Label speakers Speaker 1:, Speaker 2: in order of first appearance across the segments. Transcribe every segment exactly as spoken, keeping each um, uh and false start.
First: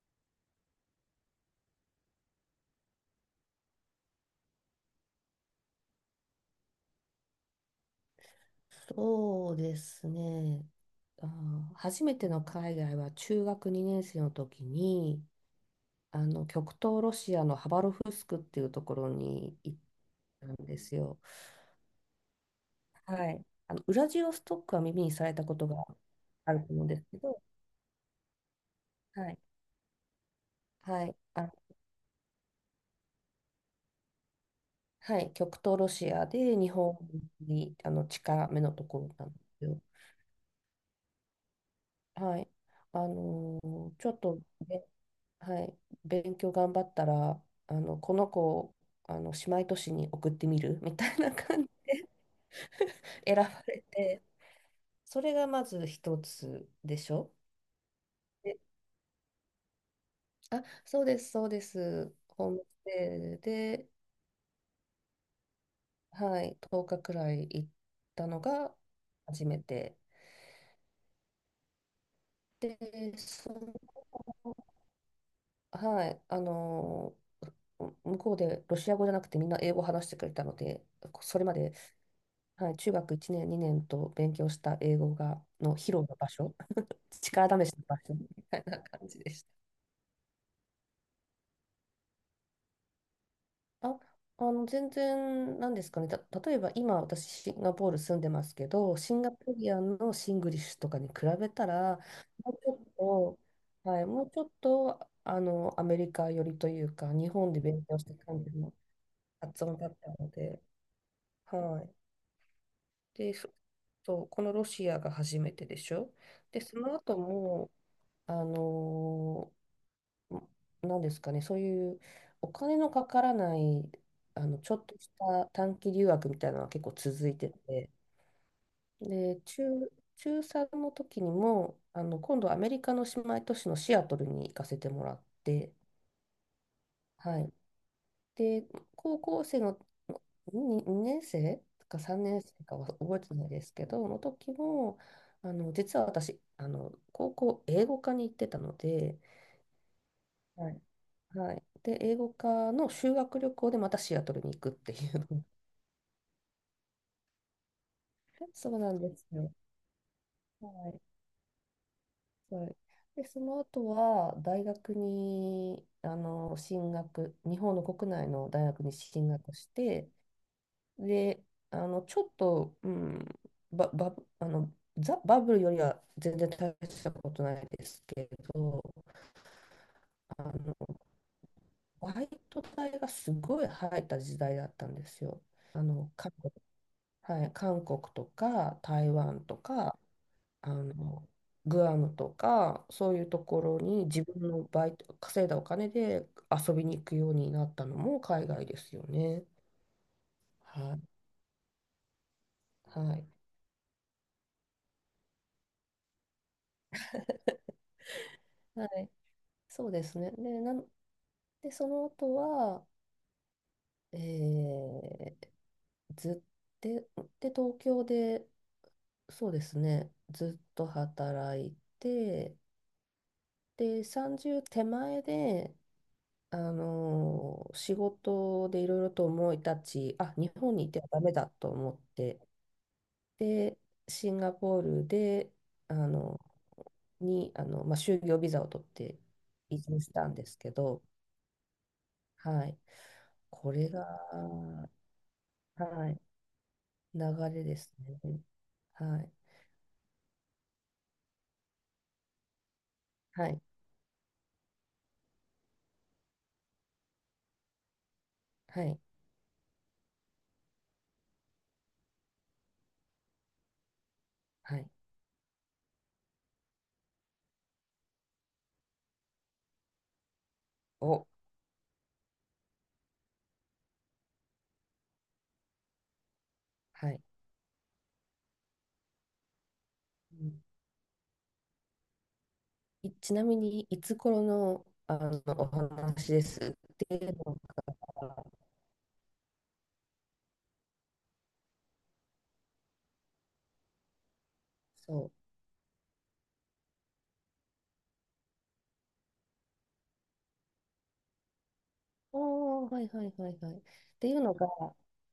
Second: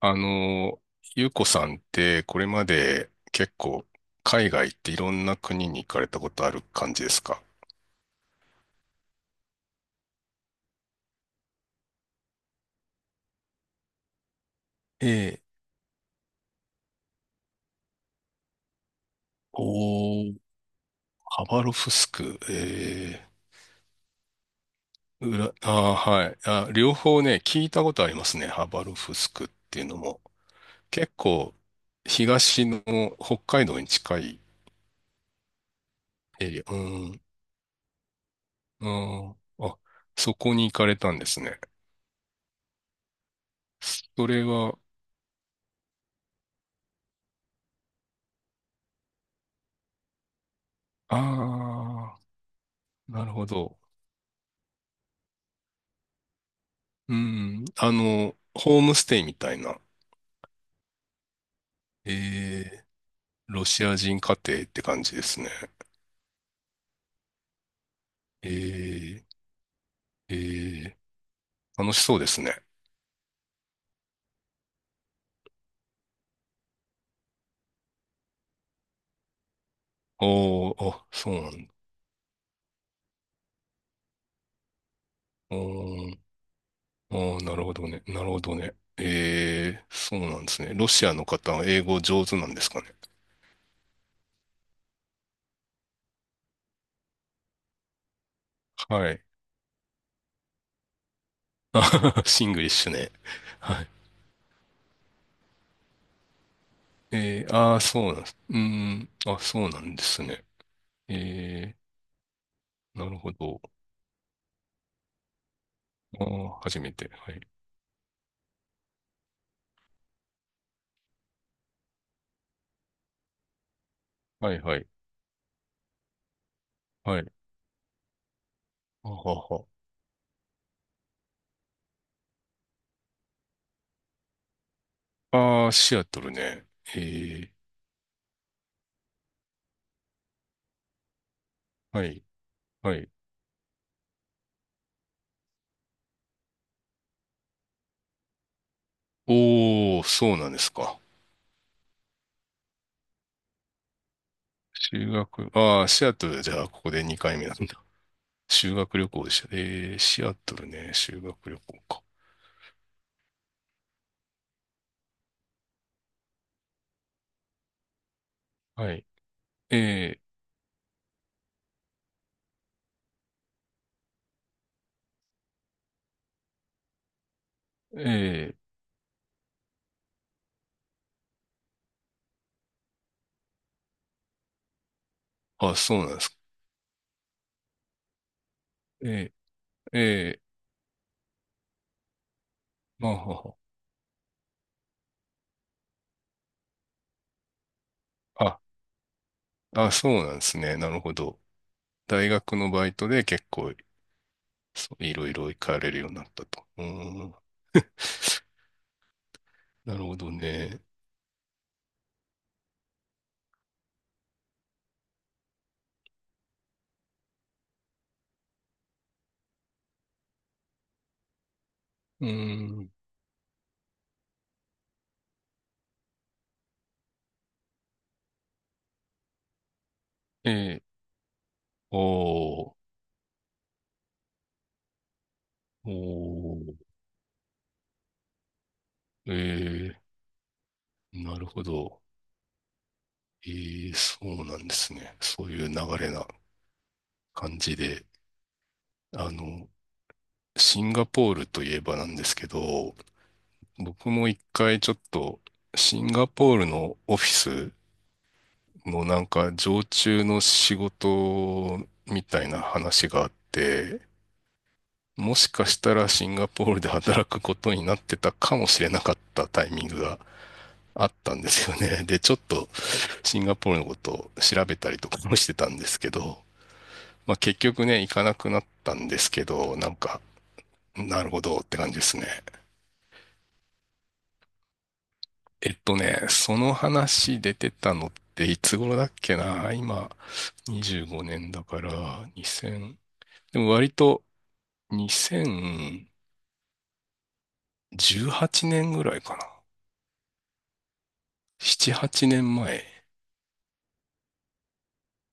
Speaker 1: あの、ゆうこさんってこれまで結構海外っていろんな国に行かれたことある感じですか？
Speaker 2: そうですね。あー、初めての海外は中学にねん生の時
Speaker 1: え
Speaker 2: に、
Speaker 1: え、
Speaker 2: あの極東ロシアのハバロフスクっていうところに行っ
Speaker 1: おー、
Speaker 2: たんですよ。
Speaker 1: ハバロフスク、え
Speaker 2: はい。あのウラジオストックは耳にさ
Speaker 1: え、
Speaker 2: れた
Speaker 1: 裏、
Speaker 2: ことが
Speaker 1: あー、はい。
Speaker 2: ある
Speaker 1: あ、
Speaker 2: と思うん
Speaker 1: 両
Speaker 2: ですけ
Speaker 1: 方ね、
Speaker 2: ど。
Speaker 1: 聞いたことありますね。ハバロフス
Speaker 2: はい。
Speaker 1: クっていうのも。
Speaker 2: は
Speaker 1: 結
Speaker 2: い。あ、
Speaker 1: 構、東の北海道に近い
Speaker 2: はい。極東ロシア
Speaker 1: エ
Speaker 2: で
Speaker 1: リ
Speaker 2: 日
Speaker 1: ア。う
Speaker 2: 本
Speaker 1: ん、
Speaker 2: にあの近めのと
Speaker 1: う
Speaker 2: ころな
Speaker 1: ん、
Speaker 2: んです
Speaker 1: あ、
Speaker 2: よ。
Speaker 1: そこに行かれたんですね。
Speaker 2: はい。あのーちょっ
Speaker 1: そ
Speaker 2: と
Speaker 1: れは、
Speaker 2: ね、はい、勉強頑張ったら、あの、この子をあの姉妹都市に送ってみる みたいな感じ
Speaker 1: ああ、
Speaker 2: で
Speaker 1: なる
Speaker 2: 選
Speaker 1: ほ
Speaker 2: ば
Speaker 1: ど。
Speaker 2: れて、それがまず一つでし
Speaker 1: う
Speaker 2: ょ。
Speaker 1: ん。あの、
Speaker 2: で、
Speaker 1: ホームステイみたいな。
Speaker 2: あ、そうです、そうです。ホーム
Speaker 1: えー、
Speaker 2: ステイ
Speaker 1: ロシ
Speaker 2: で、
Speaker 1: ア人家庭って感じですね。
Speaker 2: はい、とおかくらい行ったのが
Speaker 1: え
Speaker 2: 初めて。
Speaker 1: ー、えー、楽しそうですね。
Speaker 2: で、そはい、あの、う向こうでロシア語じゃなくてみんな英語話してくれたの
Speaker 1: お
Speaker 2: で、
Speaker 1: ー、あ、そ
Speaker 2: そ
Speaker 1: う
Speaker 2: れ
Speaker 1: な
Speaker 2: ま
Speaker 1: んだ。
Speaker 2: で、はい、中学いちねん、にねんと勉強した英語が、
Speaker 1: お
Speaker 2: の披露の
Speaker 1: ー、
Speaker 2: 場所、
Speaker 1: おー、な
Speaker 2: 力
Speaker 1: る
Speaker 2: 試
Speaker 1: ほ
Speaker 2: し
Speaker 1: ど
Speaker 2: の場
Speaker 1: ね。
Speaker 2: 所
Speaker 1: な
Speaker 2: み
Speaker 1: るほど
Speaker 2: たい
Speaker 1: ね。
Speaker 2: な感じでした。
Speaker 1: えー、そうなんですね。ロシアの方は英語上手なんですかね。
Speaker 2: あ、あの、全然、なんですかね、た、例えば今私シンガポール住んでますけど、
Speaker 1: は
Speaker 2: シ
Speaker 1: い。
Speaker 2: ンガポリアンのシングリッシュとかに比べたら、
Speaker 1: シン
Speaker 2: もうち
Speaker 1: グリッシュね。
Speaker 2: ょっ
Speaker 1: はい。
Speaker 2: と、はい、もうちょっと、あの、アメリカ寄りというか、日
Speaker 1: え
Speaker 2: 本
Speaker 1: ー、
Speaker 2: で
Speaker 1: ああ、
Speaker 2: 勉強
Speaker 1: そ
Speaker 2: し
Speaker 1: う
Speaker 2: た
Speaker 1: なんです。
Speaker 2: 感じ
Speaker 1: うー
Speaker 2: の
Speaker 1: ん、あ、
Speaker 2: 発
Speaker 1: そう
Speaker 2: 音
Speaker 1: な
Speaker 2: だ
Speaker 1: ん
Speaker 2: っ
Speaker 1: で
Speaker 2: た
Speaker 1: す
Speaker 2: の
Speaker 1: ね。
Speaker 2: で、
Speaker 1: え
Speaker 2: はい。
Speaker 1: ー、なるほ
Speaker 2: で、そ
Speaker 1: ど。
Speaker 2: そう、このロシアが初めてでしょ。
Speaker 1: ああ、
Speaker 2: で、そ
Speaker 1: 初め
Speaker 2: の
Speaker 1: て。
Speaker 2: 後
Speaker 1: はい。
Speaker 2: も、あのーなんですかね、そういうお金のかからない、あ
Speaker 1: は
Speaker 2: の、
Speaker 1: い、
Speaker 2: ちょ
Speaker 1: は
Speaker 2: っ
Speaker 1: い。
Speaker 2: とした短期留学みたいなのは結構
Speaker 1: は
Speaker 2: 続
Speaker 1: い。
Speaker 2: いてて、
Speaker 1: あは
Speaker 2: で、中、
Speaker 1: は。
Speaker 2: 中さんの時にも、あの、今度アメリカの姉妹都市のシアトルに行かせてもらっ
Speaker 1: ああ、
Speaker 2: て、
Speaker 1: シアトルね。え
Speaker 2: は
Speaker 1: え、
Speaker 2: い。で、高校生のに年生か
Speaker 1: はい、
Speaker 2: さんねん生かは
Speaker 1: はい。
Speaker 2: 覚えてないですけど、の時も、あの、実は私、あの、高校英語科に行ってたので、
Speaker 1: おー、そうなんで
Speaker 2: は
Speaker 1: す
Speaker 2: い。
Speaker 1: か。
Speaker 2: はい。で、英語科の修学旅行でまたシアトルに行くってい
Speaker 1: 修
Speaker 2: うの。
Speaker 1: 学、ああ、シアトルじゃあ、ここでにかいめなんだ。
Speaker 2: そ
Speaker 1: 修
Speaker 2: うな
Speaker 1: 学
Speaker 2: ん
Speaker 1: 旅
Speaker 2: で
Speaker 1: 行
Speaker 2: す
Speaker 1: でした。
Speaker 2: よ。
Speaker 1: ええ、シアトルね、
Speaker 2: は
Speaker 1: 修学旅行か。
Speaker 2: い。はい。で、その後は、大学に、あの、進学、日本の国内の大学
Speaker 1: は
Speaker 2: に
Speaker 1: い。
Speaker 2: 進学し
Speaker 1: え
Speaker 2: て、
Speaker 1: え、
Speaker 2: で、あの、ちょっと、うん、バば、あの、ザ・バブルよりは全然大したことないで
Speaker 1: え
Speaker 2: すけ
Speaker 1: え、
Speaker 2: ど、あの、バイト代がすごい入った時代だったんですよ。
Speaker 1: あ、
Speaker 2: あ
Speaker 1: そうな
Speaker 2: の、
Speaker 1: んです
Speaker 2: 過
Speaker 1: か。
Speaker 2: 去、はい、韓国とか台
Speaker 1: え
Speaker 2: 湾とか
Speaker 1: え、ええ、
Speaker 2: あのグアムとか
Speaker 1: ま
Speaker 2: そ
Speaker 1: あ、
Speaker 2: ういう
Speaker 1: は
Speaker 2: と
Speaker 1: は
Speaker 2: ころに自分のバイト稼いだお金で遊びに行くようになったのも海外ですよね。
Speaker 1: あ、あ、そうなんですね。な
Speaker 2: は
Speaker 1: る
Speaker 2: い、
Speaker 1: ほど。大学のバイ
Speaker 2: は
Speaker 1: トで
Speaker 2: い、
Speaker 1: 結構、そういろいろ行かれるようになったと。うーん。
Speaker 2: はい、そう
Speaker 1: な
Speaker 2: で
Speaker 1: るほ
Speaker 2: す
Speaker 1: ど
Speaker 2: ね。で、な
Speaker 1: ね。
Speaker 2: んでその後は、えー、ずっで、で東京で、そうですね、ずっと働い
Speaker 1: うー
Speaker 2: て、
Speaker 1: ん。
Speaker 2: でさんじゅう手前であのー仕事でいろいろと思い立ち、あ、
Speaker 1: え
Speaker 2: 日本
Speaker 1: え、
Speaker 2: にいてはダメだと思って、
Speaker 1: おー。
Speaker 2: で、シンガポールで、
Speaker 1: お
Speaker 2: あの、
Speaker 1: ー、
Speaker 2: に、あの、まあ、就業ビザを取って
Speaker 1: え
Speaker 2: 移住
Speaker 1: え、
Speaker 2: したんですけど、
Speaker 1: なるほど。
Speaker 2: はい。
Speaker 1: え
Speaker 2: これ
Speaker 1: ー、
Speaker 2: が、
Speaker 1: そうなんですね。そういう流
Speaker 2: は
Speaker 1: れ
Speaker 2: い、
Speaker 1: な
Speaker 2: 流
Speaker 1: 感
Speaker 2: れで
Speaker 1: じ
Speaker 2: す
Speaker 1: で。
Speaker 2: ね。はい。
Speaker 1: あの、シンガポールといえばなんですけど、
Speaker 2: はい。
Speaker 1: 僕も一回ちょっと、シンガポールのオフィス
Speaker 2: はい。
Speaker 1: のなんか常駐の仕事みたいな話があって、
Speaker 2: はい。
Speaker 1: もしかしたらシンガポールで働くことになってたかもしれなかったタイミングがあっ
Speaker 2: お、
Speaker 1: たんですよね。で、ちょっと、シンガポールのことを調べたりとかもしてたんですけど、
Speaker 2: はい。
Speaker 1: まあ結局ね、行かなくなったんですけど、なんか、
Speaker 2: うん
Speaker 1: なるほどって感じですね。
Speaker 2: いちなみに、いつ頃の、あの、お
Speaker 1: えっとね、
Speaker 2: 話で
Speaker 1: そ
Speaker 2: す
Speaker 1: の
Speaker 2: っていう
Speaker 1: 話出
Speaker 2: の
Speaker 1: てたのって
Speaker 2: が、
Speaker 1: いつ頃だっけな今、にじゅうごねんだから、に ゼロでも割と
Speaker 2: そう。
Speaker 1: にせんじゅうはちねんぐらいかな。なな、はちねんまえ。
Speaker 2: おあ、はいはいはいはい。っていうのが、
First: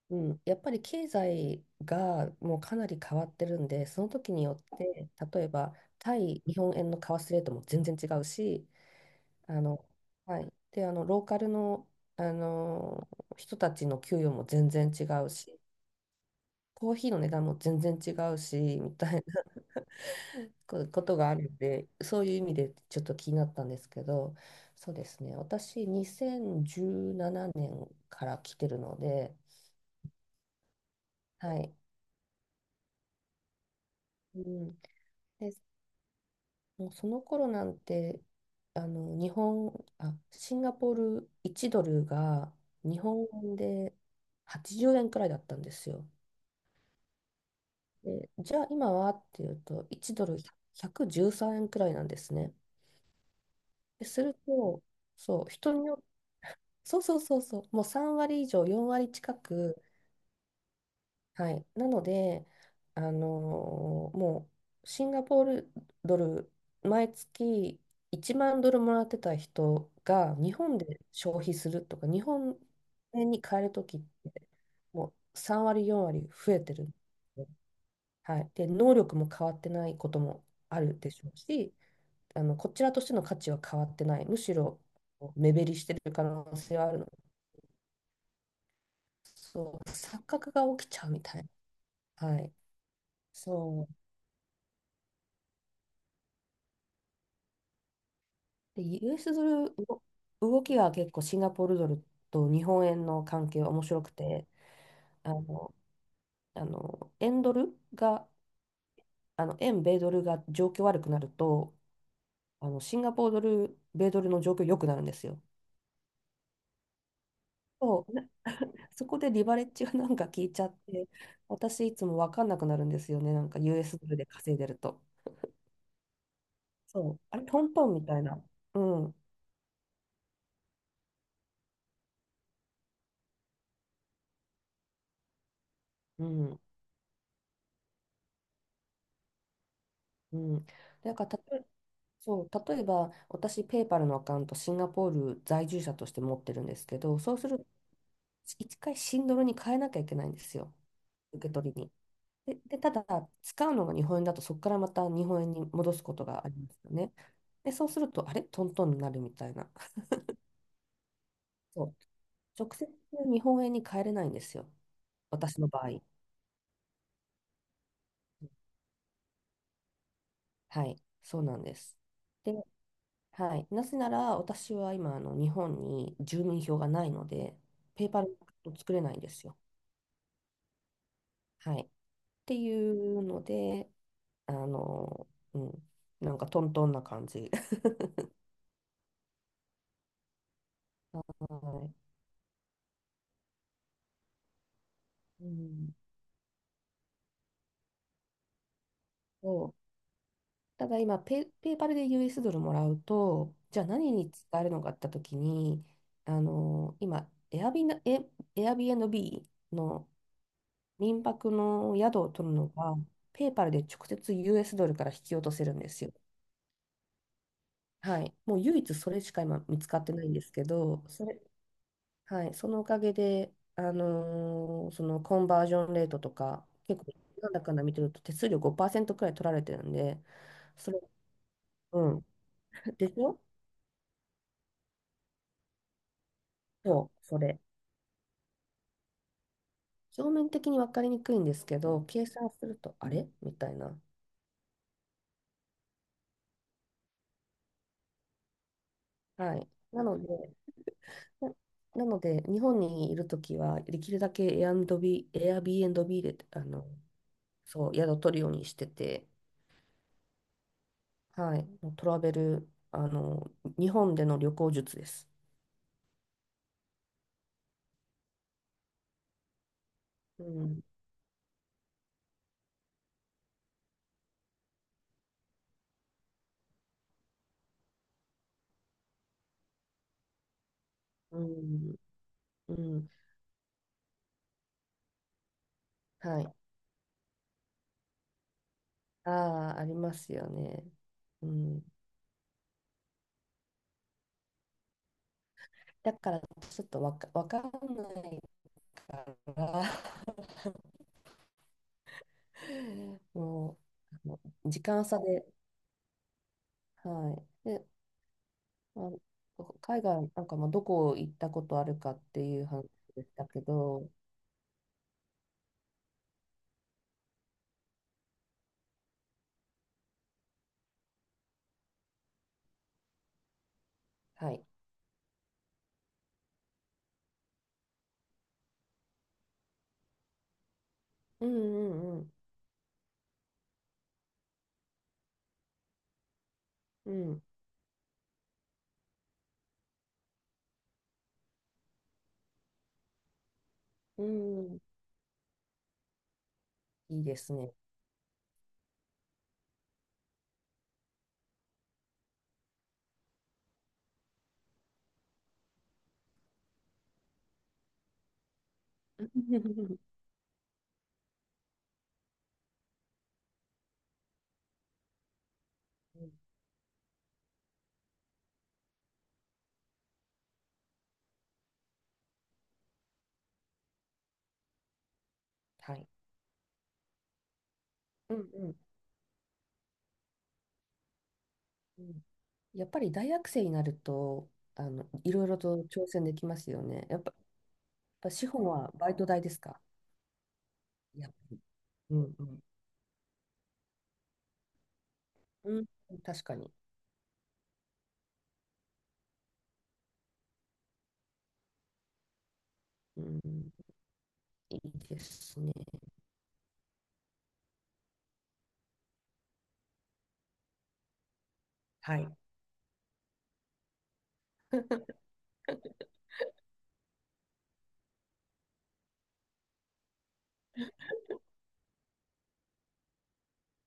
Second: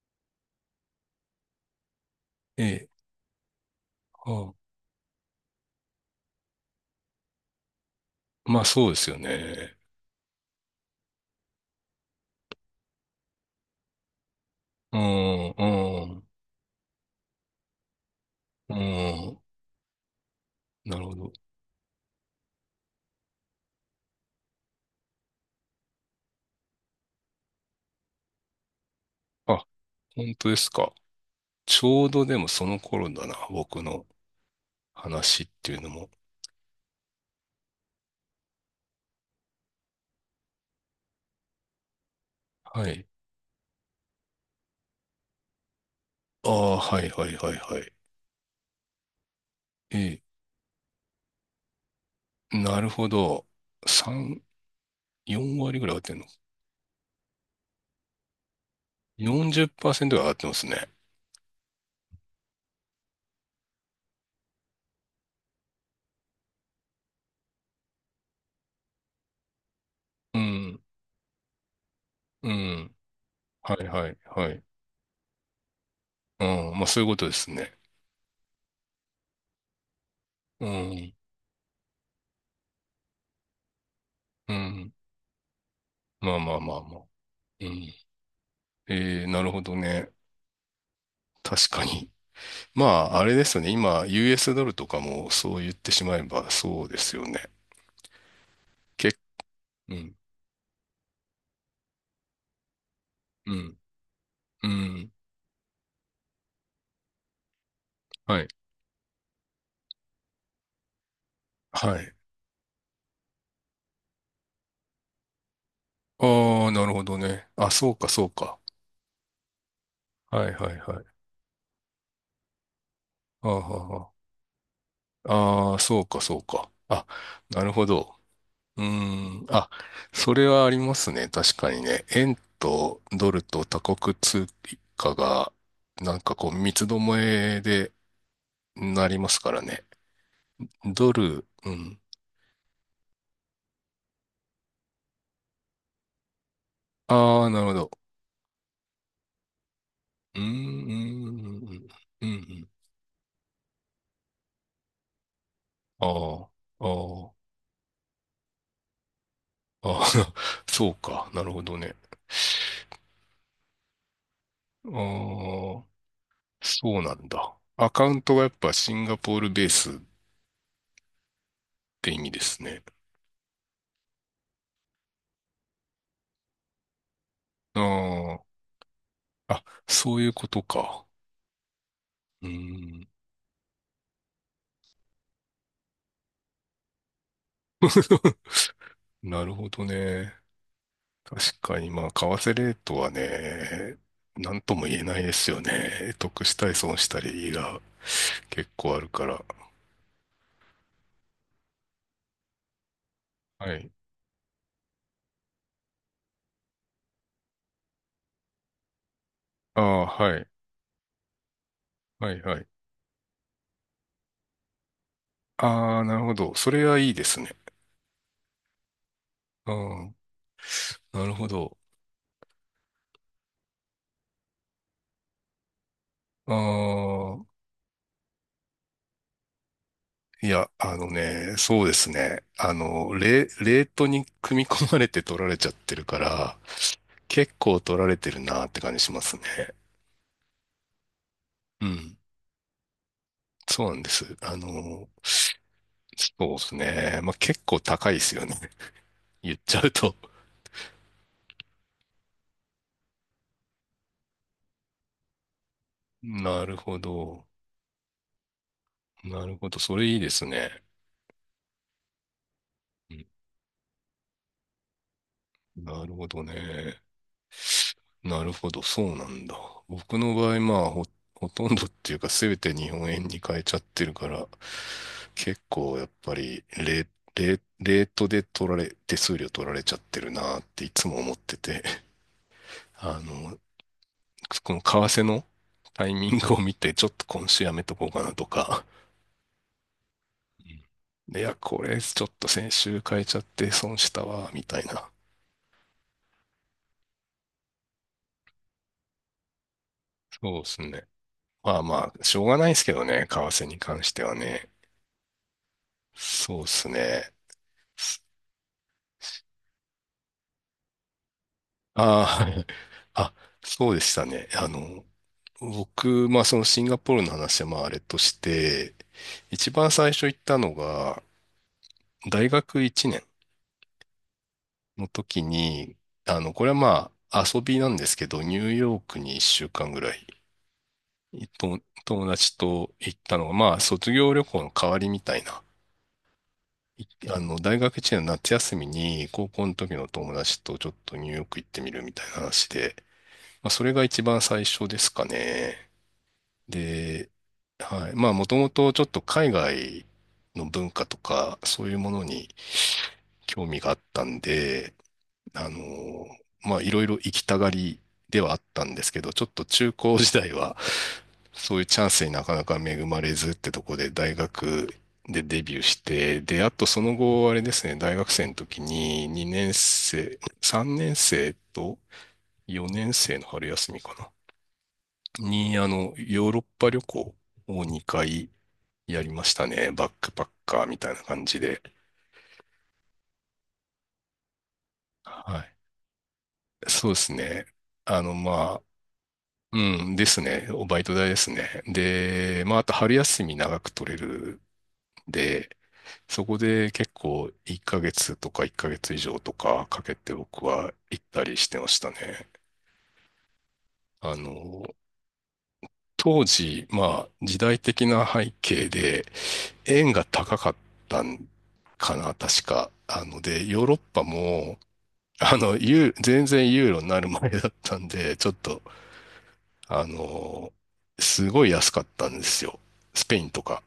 Speaker 2: うん、やっぱり経済がもう
Speaker 1: え
Speaker 2: かな
Speaker 1: え、
Speaker 2: り変わってるんで、その時に
Speaker 1: あ
Speaker 2: よって、例えば、対日本円の為替レートも全然違う
Speaker 1: あ、まあ
Speaker 2: し、
Speaker 1: そうですよ
Speaker 2: あ
Speaker 1: ね。
Speaker 2: の、はい。で、あの、ローカルの、あの、人たちの給与も全然
Speaker 1: う
Speaker 2: 違う
Speaker 1: ん、
Speaker 2: し、
Speaker 1: うん、
Speaker 2: コーヒーの値段も全然違うし、
Speaker 1: う
Speaker 2: みたい
Speaker 1: ん。
Speaker 2: な こ
Speaker 1: な
Speaker 2: こ
Speaker 1: るほ
Speaker 2: とが
Speaker 1: ど。
Speaker 2: あるんで、そういう意味でちょっと気になったんですけど、そうですね。私、にせんじゅうななねんから来てるので、
Speaker 1: あ、本当ですか。
Speaker 2: はい。
Speaker 1: ちょうどでもその頃だな、僕の
Speaker 2: うん。
Speaker 1: 話っ
Speaker 2: で、
Speaker 1: ていうのも。
Speaker 2: もうその頃なんて、あの、日本、あ、シンガポールいちドルが
Speaker 1: は
Speaker 2: 日
Speaker 1: い。
Speaker 2: 本円ではちじゅうえんくらいだったんですよ。
Speaker 1: ああ、はいはいはいはい。
Speaker 2: で、じゃあ今はっていうと、いち
Speaker 1: え
Speaker 2: ドルひゃくじゅうさんえんくじゅうさんえんくらいなんですね。
Speaker 1: え、なるほど。
Speaker 2: でする
Speaker 1: さん、
Speaker 2: と、そう、
Speaker 1: よん
Speaker 2: 人
Speaker 1: 割
Speaker 2: に
Speaker 1: ぐらい上がっ
Speaker 2: よ
Speaker 1: てんの？
Speaker 2: そうそうそうそう、もうさん割以上、よん割近く、
Speaker 1: よんじゅっパーセント が上がってますね。
Speaker 2: はい、なので、あのーもうシンガポールドル、毎月いちまんドルもらってた人が
Speaker 1: う
Speaker 2: 日本
Speaker 1: ん、
Speaker 2: で消費するとか、日
Speaker 1: う
Speaker 2: 本
Speaker 1: ん。
Speaker 2: 円に変える
Speaker 1: は
Speaker 2: と
Speaker 1: い
Speaker 2: きっ
Speaker 1: はい
Speaker 2: て、
Speaker 1: はい。
Speaker 2: もうさん割、よん割
Speaker 1: う
Speaker 2: 増えて
Speaker 1: ん、まあ
Speaker 2: る。
Speaker 1: そういうことですね。
Speaker 2: はい、で、能力も変わってないことも
Speaker 1: う
Speaker 2: あるで
Speaker 1: ん、
Speaker 2: しょうし、あのこちらとしての価値は変わってない、むし
Speaker 1: う
Speaker 2: ろ
Speaker 1: ん。
Speaker 2: 目減りしてる可
Speaker 1: まあま
Speaker 2: 能
Speaker 1: あま
Speaker 2: 性
Speaker 1: あ
Speaker 2: はあ
Speaker 1: ま
Speaker 2: る
Speaker 1: あ。
Speaker 2: の、
Speaker 1: うん。ええ、なるほど
Speaker 2: そう、
Speaker 1: ね。
Speaker 2: 錯覚が起きちゃうみたい
Speaker 1: 確かに。
Speaker 2: な。はい、
Speaker 1: まあ、あれですよね。
Speaker 2: そう。
Speaker 1: 今、ユーエス ドルとかもそう言ってしまえばそうですよね。
Speaker 2: で、
Speaker 1: け
Speaker 2: ユーエス ドル、
Speaker 1: う
Speaker 2: 動
Speaker 1: ん、
Speaker 2: 動きが結構シンガポールドルと日本円の関
Speaker 1: う
Speaker 2: 係は
Speaker 1: ん、
Speaker 2: 面白くて、
Speaker 1: うん。
Speaker 2: あの、あの、円ドルが、
Speaker 1: はい
Speaker 2: あの、円米ドルが状況悪くなると、
Speaker 1: はい。
Speaker 2: あの、シンガポールドル、米ドルの状況良くなるんですよ。
Speaker 1: ああ、なるほどね。あ、そう
Speaker 2: そ
Speaker 1: か、
Speaker 2: う、な
Speaker 1: そうか。
Speaker 2: そこでリバレッジがなんか効
Speaker 1: は
Speaker 2: い
Speaker 1: い、
Speaker 2: ちゃ
Speaker 1: は
Speaker 2: っ
Speaker 1: い、は
Speaker 2: て、
Speaker 1: い。
Speaker 2: 私いつも分かんなくなるんですよね、な
Speaker 1: あ
Speaker 2: ん
Speaker 1: あ、
Speaker 2: か ユーエス ド
Speaker 1: は
Speaker 2: ルで稼いでると。
Speaker 1: あ、ああーそうか、そうか。あ、
Speaker 2: そう、あれ、ト
Speaker 1: なる
Speaker 2: ン
Speaker 1: ほ
Speaker 2: トンみ
Speaker 1: ど。
Speaker 2: たいな。う
Speaker 1: うー
Speaker 2: ん、
Speaker 1: ん。あ、それはありますね。確かにね。円とドルと他国通貨が、なん
Speaker 2: う
Speaker 1: かこう、
Speaker 2: ん、
Speaker 1: 三つどもえでなりますからね。
Speaker 2: うん。
Speaker 1: ド
Speaker 2: だから、
Speaker 1: ル、うん。
Speaker 2: そう、例えば私、ペイパルのアカウント、シンガポール在住者として持ってるんですけど、そう
Speaker 1: あ
Speaker 2: す
Speaker 1: あ、
Speaker 2: る
Speaker 1: なる
Speaker 2: と、
Speaker 1: ほど。
Speaker 2: いっかいシンドルに変えなきゃいけないん
Speaker 1: う
Speaker 2: で
Speaker 1: ーん、
Speaker 2: すよ、受け
Speaker 1: う
Speaker 2: 取り
Speaker 1: ん、
Speaker 2: に。
Speaker 1: うん、うん。う
Speaker 2: で、
Speaker 1: ん、
Speaker 2: で、ただ、使うのが日本円だと、そこからまた日本円に戻すことがあ
Speaker 1: あ
Speaker 2: りますよね。
Speaker 1: あ、
Speaker 2: で、そうすると、あれ、トントンになるみたいな。
Speaker 1: ああ、あ あ、そうか。なるほど
Speaker 2: そ
Speaker 1: ね。
Speaker 2: う、直接日本円に変えれないんですよ、
Speaker 1: あ
Speaker 2: 私の場
Speaker 1: あ。
Speaker 2: 合。
Speaker 1: そうなんだ。アカウントがやっぱシンガポールベースっ
Speaker 2: はい、そうなんです。
Speaker 1: て意味で
Speaker 2: で、
Speaker 1: すね。
Speaker 2: はい、なぜなら、私は今、あの日本に住民票がないので、
Speaker 1: あ
Speaker 2: ペイパルを作れないんです
Speaker 1: あ、
Speaker 2: よ。
Speaker 1: あ、そういうことか。
Speaker 2: はい。っ
Speaker 1: う
Speaker 2: てい
Speaker 1: ーん。
Speaker 2: うので、あの、うん、なんかトントンな感じ。
Speaker 1: なるほどね。確かに、
Speaker 2: は
Speaker 1: まあ、為替レートはね、なんとも言えないで
Speaker 2: い。う
Speaker 1: すよ
Speaker 2: ん、
Speaker 1: ね。得したり損したりが結構あるから。
Speaker 2: そう、ただ今ペ、ペーパルで ユーエス ドルもらうと、
Speaker 1: は
Speaker 2: じゃあ
Speaker 1: い。
Speaker 2: 何に使えるのかって時に、あの、今、エアビナ、エ、エアビービー
Speaker 1: ああ、
Speaker 2: の
Speaker 1: はい。
Speaker 2: 民泊の宿を
Speaker 1: はい、
Speaker 2: 取る
Speaker 1: はい。
Speaker 2: のが、ペーパルで直接 ユーエス ドルから引き落とせるんで
Speaker 1: あ
Speaker 2: す
Speaker 1: あ、
Speaker 2: よ。
Speaker 1: なるほど。それはいいですね。
Speaker 2: はい。もう唯一それしか今
Speaker 1: う
Speaker 2: 見つかって
Speaker 1: ん。
Speaker 2: ないんですけど、そ
Speaker 1: なる
Speaker 2: れ、
Speaker 1: ほど。
Speaker 2: はい、そのおかげで、あのーそのコンバージョンレートと
Speaker 1: あ
Speaker 2: か、結構、なん
Speaker 1: あ、
Speaker 2: だかんだ見てると手数料ごパーセントくらい取られてるんで、
Speaker 1: いや、
Speaker 2: そ
Speaker 1: あ
Speaker 2: れ、
Speaker 1: のね、そうで
Speaker 2: う
Speaker 1: す
Speaker 2: ん、
Speaker 1: ね。あ
Speaker 2: で
Speaker 1: の、
Speaker 2: しょ、
Speaker 1: レ、レートに組み込まれて取られちゃってるから、
Speaker 2: そう、そ
Speaker 1: 結
Speaker 2: れ。
Speaker 1: 構取られてるなって感じしますね。
Speaker 2: 表面的に分かりにくいんですけ
Speaker 1: う
Speaker 2: ど、
Speaker 1: ん。
Speaker 2: 計算すると、あれみたい
Speaker 1: そうな
Speaker 2: な。
Speaker 1: んです。あの、そうですね。まあ、結構高いですよね。言
Speaker 2: は
Speaker 1: っ
Speaker 2: い。
Speaker 1: ちゃう
Speaker 2: な
Speaker 1: と。
Speaker 2: ので、ななので、日本にいるときは、できるだけ a アン b ビ b Airbnb で、あ
Speaker 1: なる
Speaker 2: の、
Speaker 1: ほど。
Speaker 2: そう、宿を取るようにしてて、
Speaker 1: なるほど。それいいですね。
Speaker 2: はい、もうトラベル、あ
Speaker 1: うん、
Speaker 2: の、日本での旅行術です。
Speaker 1: なるほどね。なるほど、そうなんだ。僕の
Speaker 2: う
Speaker 1: 場合、ま
Speaker 2: ん
Speaker 1: あ、ほ、ほとんどっていうか、すべて日本円に変えちゃってるから、結構やっぱりレ、レ、レートで取られ、手数料取られちゃってるなっていつも思っ
Speaker 2: う
Speaker 1: てて、
Speaker 2: ん、う ん、
Speaker 1: あの、この為替のタイミン
Speaker 2: は
Speaker 1: グ
Speaker 2: い。
Speaker 1: を見て、ちょっと今週やめとこうかなとか、
Speaker 2: ああ、ありますよね。
Speaker 1: うん、い
Speaker 2: う
Speaker 1: や、こ
Speaker 2: ん。
Speaker 1: れちょっと先週変えちゃって損したわ、みたいな。
Speaker 2: だから、ちょっとわか、わかんないから、
Speaker 1: そうですね。まあまあ、しょうがないですけど ね、為替に
Speaker 2: も
Speaker 1: 関して
Speaker 2: う、あ
Speaker 1: は
Speaker 2: の
Speaker 1: ね。
Speaker 2: 時間差で、
Speaker 1: そうですね。
Speaker 2: はい。で、まあの、海外なんかもどこ行ったことあるかってい
Speaker 1: あ
Speaker 2: う話
Speaker 1: あ、
Speaker 2: でし
Speaker 1: あ、
Speaker 2: たけ
Speaker 1: そうで
Speaker 2: ど、
Speaker 1: したね。あの、僕、まあそのシンガポールの話はまああれとして、一番最初行ったのが、大学いちねん
Speaker 2: はい。
Speaker 1: の時に、あの、これはまあ遊びなんですけど、ニューヨークにいっしゅうかんぐらい、
Speaker 2: う
Speaker 1: と
Speaker 2: んう
Speaker 1: 友
Speaker 2: ん
Speaker 1: 達と行ったのが、まあ卒業旅行の代わりみたいな。い
Speaker 2: う
Speaker 1: あ
Speaker 2: ん。
Speaker 1: の、大学いちねんの夏休みに、高校の時の友達とちょっとニューヨーク行ってみるみたいな話で、まあ、それが一
Speaker 2: う
Speaker 1: 番
Speaker 2: ん。
Speaker 1: 最
Speaker 2: うん。
Speaker 1: 初ですかね。
Speaker 2: いい
Speaker 1: で、
Speaker 2: ですね。
Speaker 1: はい。まあ、もともとちょっと海外の文化とか、そういうものに興味があったんで、あの、まあ、いろいろ行きたがりではあったんですけ ど、ちょっと中
Speaker 2: う
Speaker 1: 高時代は、そういうチャンスになかなか恵まれずってとこで、大学でデビューして、
Speaker 2: ん、
Speaker 1: で、あとその後、あれですね、大学生の時ににねん生、さんねん生とよねん生の春休みかな。に、あ
Speaker 2: はい。
Speaker 1: の、ヨーロッパ旅行を2
Speaker 2: うん
Speaker 1: 回
Speaker 2: うん。
Speaker 1: やりましたね。バックパッカーみたいな感じで。
Speaker 2: うんやっぱり大学生になると、あの、いろいろ
Speaker 1: はい。
Speaker 2: と挑戦できますよね。
Speaker 1: そうで
Speaker 2: やっ
Speaker 1: す
Speaker 2: ぱ、やっ
Speaker 1: ね。あ
Speaker 2: ぱ
Speaker 1: の、
Speaker 2: 資本
Speaker 1: まあ、
Speaker 2: はバイト代ですか、
Speaker 1: うん、ですね。おバイト
Speaker 2: や
Speaker 1: 代
Speaker 2: っぱ
Speaker 1: です
Speaker 2: り。
Speaker 1: ね。
Speaker 2: うんうん。
Speaker 1: で、まあ、あと春休み長く取れるんで、
Speaker 2: うん、確
Speaker 1: そ
Speaker 2: か
Speaker 1: こ
Speaker 2: に。
Speaker 1: で結構いっかげつとかいっかげつ以上とかかけて僕は行ったりしてましたね。
Speaker 2: うん、
Speaker 1: あ
Speaker 2: い
Speaker 1: の、
Speaker 2: いですね。
Speaker 1: 当時、まあ、時代的な背景で、円が高かったんか
Speaker 2: はい。
Speaker 1: な、確か。あので、ヨーロッパも、あの、ユー全然ユーロになる前だったんで、ちょっと、あの、すごい安かったんですよ。スペインとか、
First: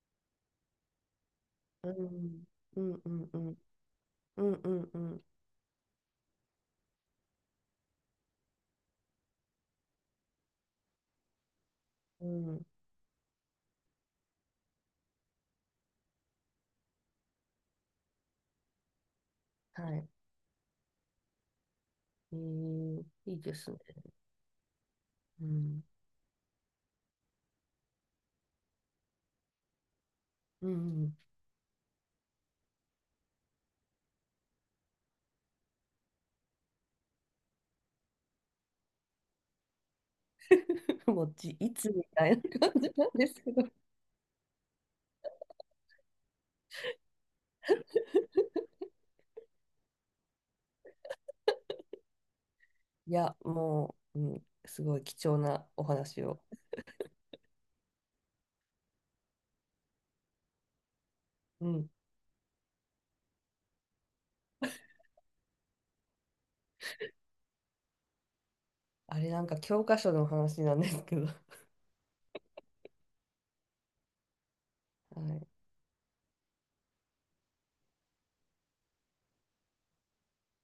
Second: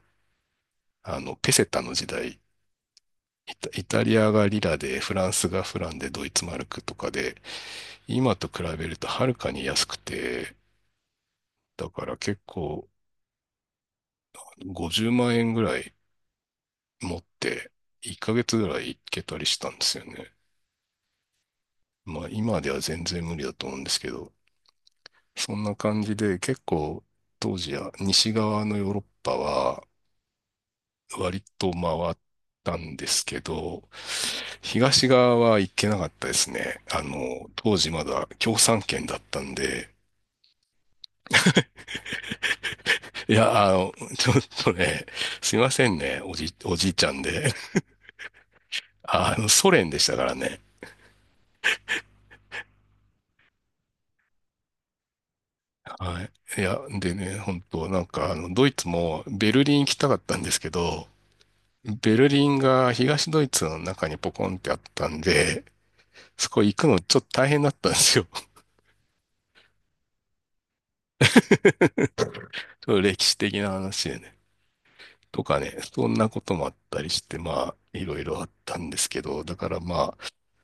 Speaker 1: あの、ペセタ
Speaker 2: う
Speaker 1: の時代、
Speaker 2: ん、うんうんう
Speaker 1: イ
Speaker 2: ん。
Speaker 1: タ、イタリア
Speaker 2: う
Speaker 1: が
Speaker 2: ん
Speaker 1: リ
Speaker 2: う
Speaker 1: ラ
Speaker 2: んう
Speaker 1: で、フ
Speaker 2: ん
Speaker 1: ランスがフランで、ドイツマルクとかで、今と比べるとはるかに安くて、だから
Speaker 2: う
Speaker 1: 結
Speaker 2: ん。
Speaker 1: 構ごじゅうまん円ぐらい持って、いっかげつぐらい行けたりしたん
Speaker 2: は
Speaker 1: ですよ
Speaker 2: い。
Speaker 1: ね。まあ
Speaker 2: え
Speaker 1: 今では
Speaker 2: ー、
Speaker 1: 全然
Speaker 2: い
Speaker 1: 無
Speaker 2: い
Speaker 1: 理だ
Speaker 2: で
Speaker 1: と
Speaker 2: す
Speaker 1: 思
Speaker 2: ね。
Speaker 1: うんですけど、
Speaker 2: う
Speaker 1: そんな
Speaker 2: ん。
Speaker 1: 感じで結構当時は西側のヨーロッパは
Speaker 2: うん、うん。
Speaker 1: 割と回ったんですけど、東側は行けなかったですね。あの、当時まだ共産圏だったんで、
Speaker 2: もうじ、いつみたいな感じなんで
Speaker 1: い
Speaker 2: すけど。
Speaker 1: や、あの、ちょっとね、すいませんね、おじ、おじいちゃんで。あの、ソ連でしたからね。
Speaker 2: いや、もう、うん、すごい貴重なお
Speaker 1: は
Speaker 2: 話
Speaker 1: い。
Speaker 2: を。
Speaker 1: いや、でね、本当なんかあの、ドイツもベルリン行きたかったんですけど、
Speaker 2: うん。
Speaker 1: ベルリンが東ドイツの中にポコンってあったんで、そこ行くのちょっと大変だったんですよ。ちょ
Speaker 2: あれなんか教科書の話なんですけど、
Speaker 1: っと歴史的な話でね。
Speaker 2: は
Speaker 1: と
Speaker 2: い。
Speaker 1: かね、そんなこともあったりして、まあ、いろいろあったんですけど、だからまあ、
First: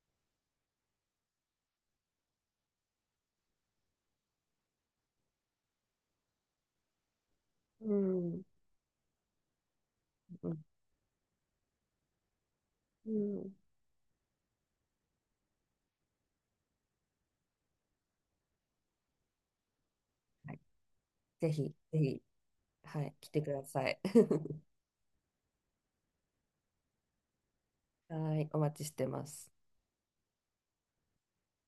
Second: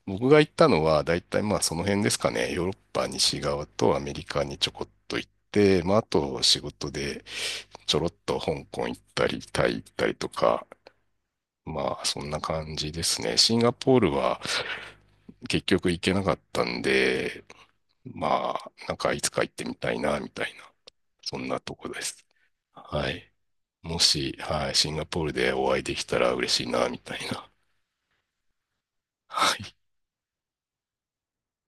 Speaker 1: 僕が行ったのは、だいたいまあその辺ですかね。ヨーロッパ西側とアメリカにちょこっと行って、まああと仕事で
Speaker 2: う
Speaker 1: ちょろっと
Speaker 2: ん、
Speaker 1: 香港行ったり、タイ行ったりと
Speaker 2: うん、
Speaker 1: か、まあそんな感じで
Speaker 2: う
Speaker 1: すね。
Speaker 2: ん。
Speaker 1: シンガポールは結局行けなかったんで、まあ、なんかいつか行ってみたいな、みた
Speaker 2: は
Speaker 1: い
Speaker 2: い、
Speaker 1: な、そん
Speaker 2: ぜ
Speaker 1: なと
Speaker 2: ひ、
Speaker 1: こ
Speaker 2: ぜ
Speaker 1: で
Speaker 2: ひ、
Speaker 1: す。
Speaker 2: は
Speaker 1: は
Speaker 2: い、来
Speaker 1: い。
Speaker 2: てくださ
Speaker 1: も
Speaker 2: い。
Speaker 1: し、はい、シンガポールでお会いできたら嬉しいな、みたいな。
Speaker 2: はい、お待ちしてます。
Speaker 1: はい。